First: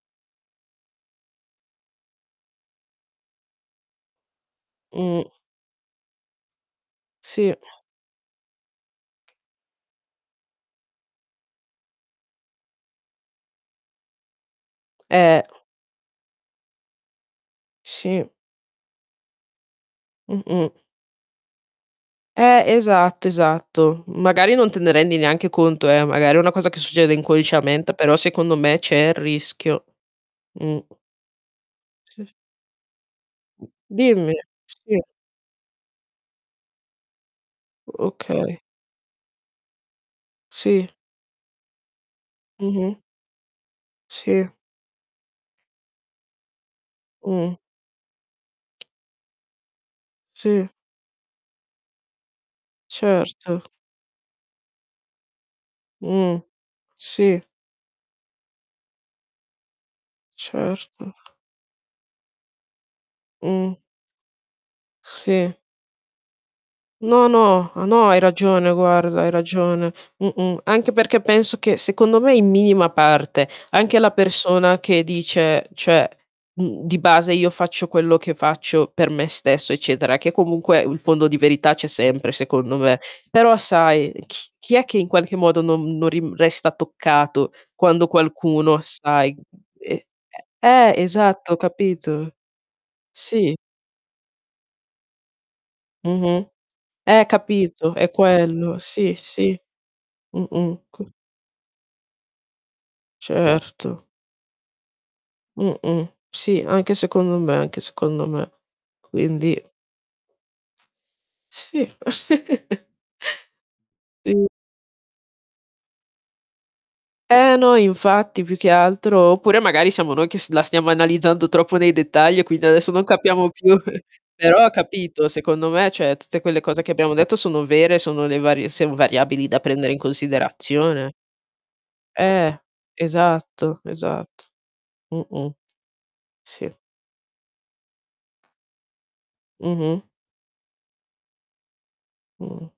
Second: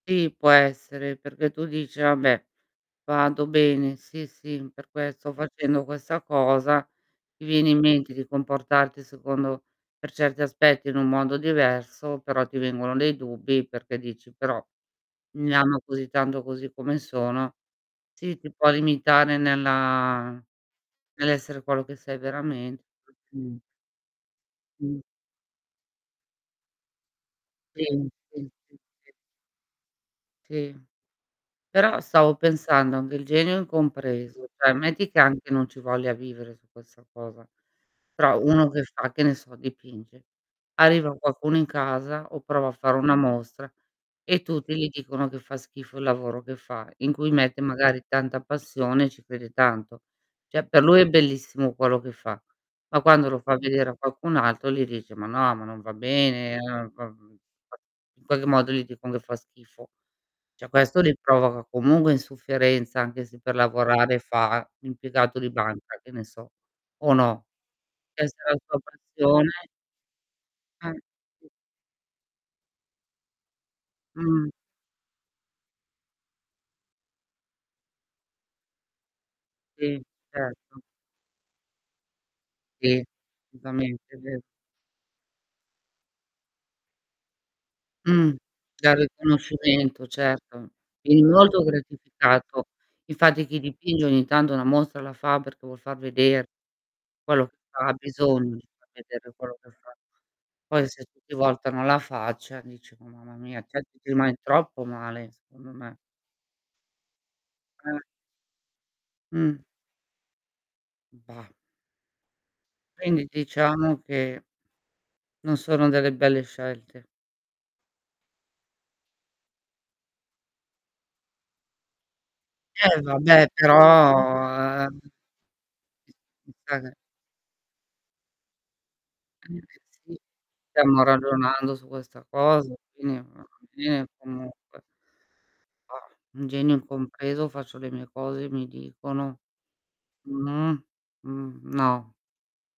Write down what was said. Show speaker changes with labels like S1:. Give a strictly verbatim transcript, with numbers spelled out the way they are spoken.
S1: Sì, può essere perché tu dici: "Vabbè, vado bene". Sì, sì, per
S2: Mh.
S1: questo facendo questa cosa, ti
S2: Sì.
S1: viene in mente che comportarti secondo per certi aspetti in un mondo diverso, però ti vengono dei dubbi perché dici: "Però,
S2: Eh.
S1: mi amo così tanto così come sono"
S2: Sì.
S1: sì, ti può limitare nella
S2: Mh-mh.
S1: nell'essere quello che sei
S2: Eh.
S1: verament
S2: Esatto,
S1: [unintelligible]
S2: esatto. Magari, non te ne
S1: Mh.
S2: rendi neanche conto, eh. Magari, è una cosa che succede
S1: Sì.
S2: inconsciamente, però
S1: Sì,
S2: secondo
S1: sì,
S2: me c'è
S1: sì.
S2: il rischio.
S1: Sì.
S2: Mh.
S1: Però,
S2: Sì, s
S1: stavo pensando a un bel genio
S2: Dimmi.
S1: incompreso, ceh,
S2: Sì.
S1: metti che anche non ci voglia vivere su questa cosa. Però,
S2: Okay.
S1: uno che fa che ne so dipinge,
S2: Sì.
S1: arriva qualcuno in casa, o prova a fare
S2: Mh-mh.
S1: una mostra, e
S2: Sì.
S1: tutti li dicono che fa schifo il lavoro che fa, in cui
S2: Mh.
S1: mette magari tanta passione, e ci crede tanto. ceh,
S2: Sì.
S1: per lui è bellissimo quello che fa, ma quando lo fa
S2: Certo.
S1: vedere a qualcun altro gli dice: "Ma no, ma non va
S2: Mh.
S1: bene"
S2: Sì.
S1: [unintelligible] In qualche modo gli dicon che fa schifo. ceh, questo
S2: Certo.
S1: li provoca comunque insufferenza, anche se per
S2: Mh.
S1: lavorare fa l'impiegato di
S2: Sì.
S1: banca, che ne so, o
S2: No,
S1: no?
S2: no. Ah, no, hai
S1: Essere
S2: ragione,
S1: [unintelligible]
S2: guarda. Hai
S1: pressione
S2: ragione. Mh-mh. Anche
S1: Eh,
S2: perché
S1: sì.
S2: penso che, secondo me, in minima parte, anche la
S1: Mh.
S2: persona che dice: "ceh, mhmm, di base io faccio quello che faccio per me stesso",
S1: Sì.
S2: eccetera, che
S1: Certo.
S2: comunque u il fondo di verità c'è sempre, secondo me.
S1: Sì.
S2: Però
S1: solutamente.
S2: sai
S1: è ve
S2: ch chi è che in qualche modo non non ri resta toccato quando
S1: Mh.
S2: qualcuno,
S1: Dal
S2: sai mhmm, ehm,
S1: riconoscimento, certo.
S2: ehm, eh,
S1: In un
S2: esatto,
S1: volto
S2: capito?
S1: gratificato. Infatti,
S2: Sì.
S1: chi dipinge ogni tanto una mostra la fa perché vuol far
S2: Mh-mh.
S1: veder
S2: Eh,
S1: quello che ha
S2: capito, è
S1: bisogno di
S2: quello.
S1: far
S2: Sì,
S1: vedere quello
S2: sì.
S1: che fa.
S2: Mh-mh.
S1: Poi, se
S2: Co
S1: tutti voltano la faccia, dici: "Mò, mamma mia". ceh, ci
S2: Certo.
S1: rimani troppo male i secondo me.
S2: Mh-mh. Sì, anche secondo me, anche
S1: Eh.
S2: secondo me. Quindi
S1: Mh. Bah.
S2: Sì.
S1: Quindi, diciamo che
S2: Mh.
S1: non sono delle belle scelte.
S2: Eh, no, infatti più che altro oppure, magari, siamo noi che s la stiamo analizzando troppo nei dettagli, e quindi adesso
S1: Eh,
S2: non
S1: vabbè,
S2: capiamo più
S1: però,
S2: però,
S1: ehm
S2: capito, secondo me, cioè tutte quelle cose che
S1: [unintelligible]
S2: abbiamo detto sono vere, sono le varie sen variabili da prendere in
S1: [unintelligible] Stiamo
S2: considerazione.
S1: ragionando su questa
S2: Eh.
S1: cosa, quindi
S2: Esatto,
S1: [unintelligible]
S2: esat
S1: comunque.
S2: mh-mh.
S1: Bah. Un genio
S2: Sì.
S1: incompreso faccio le mie cose, mi dicono
S2: Mh-mh.
S1: mh. Mhmm, no.
S2: Mh.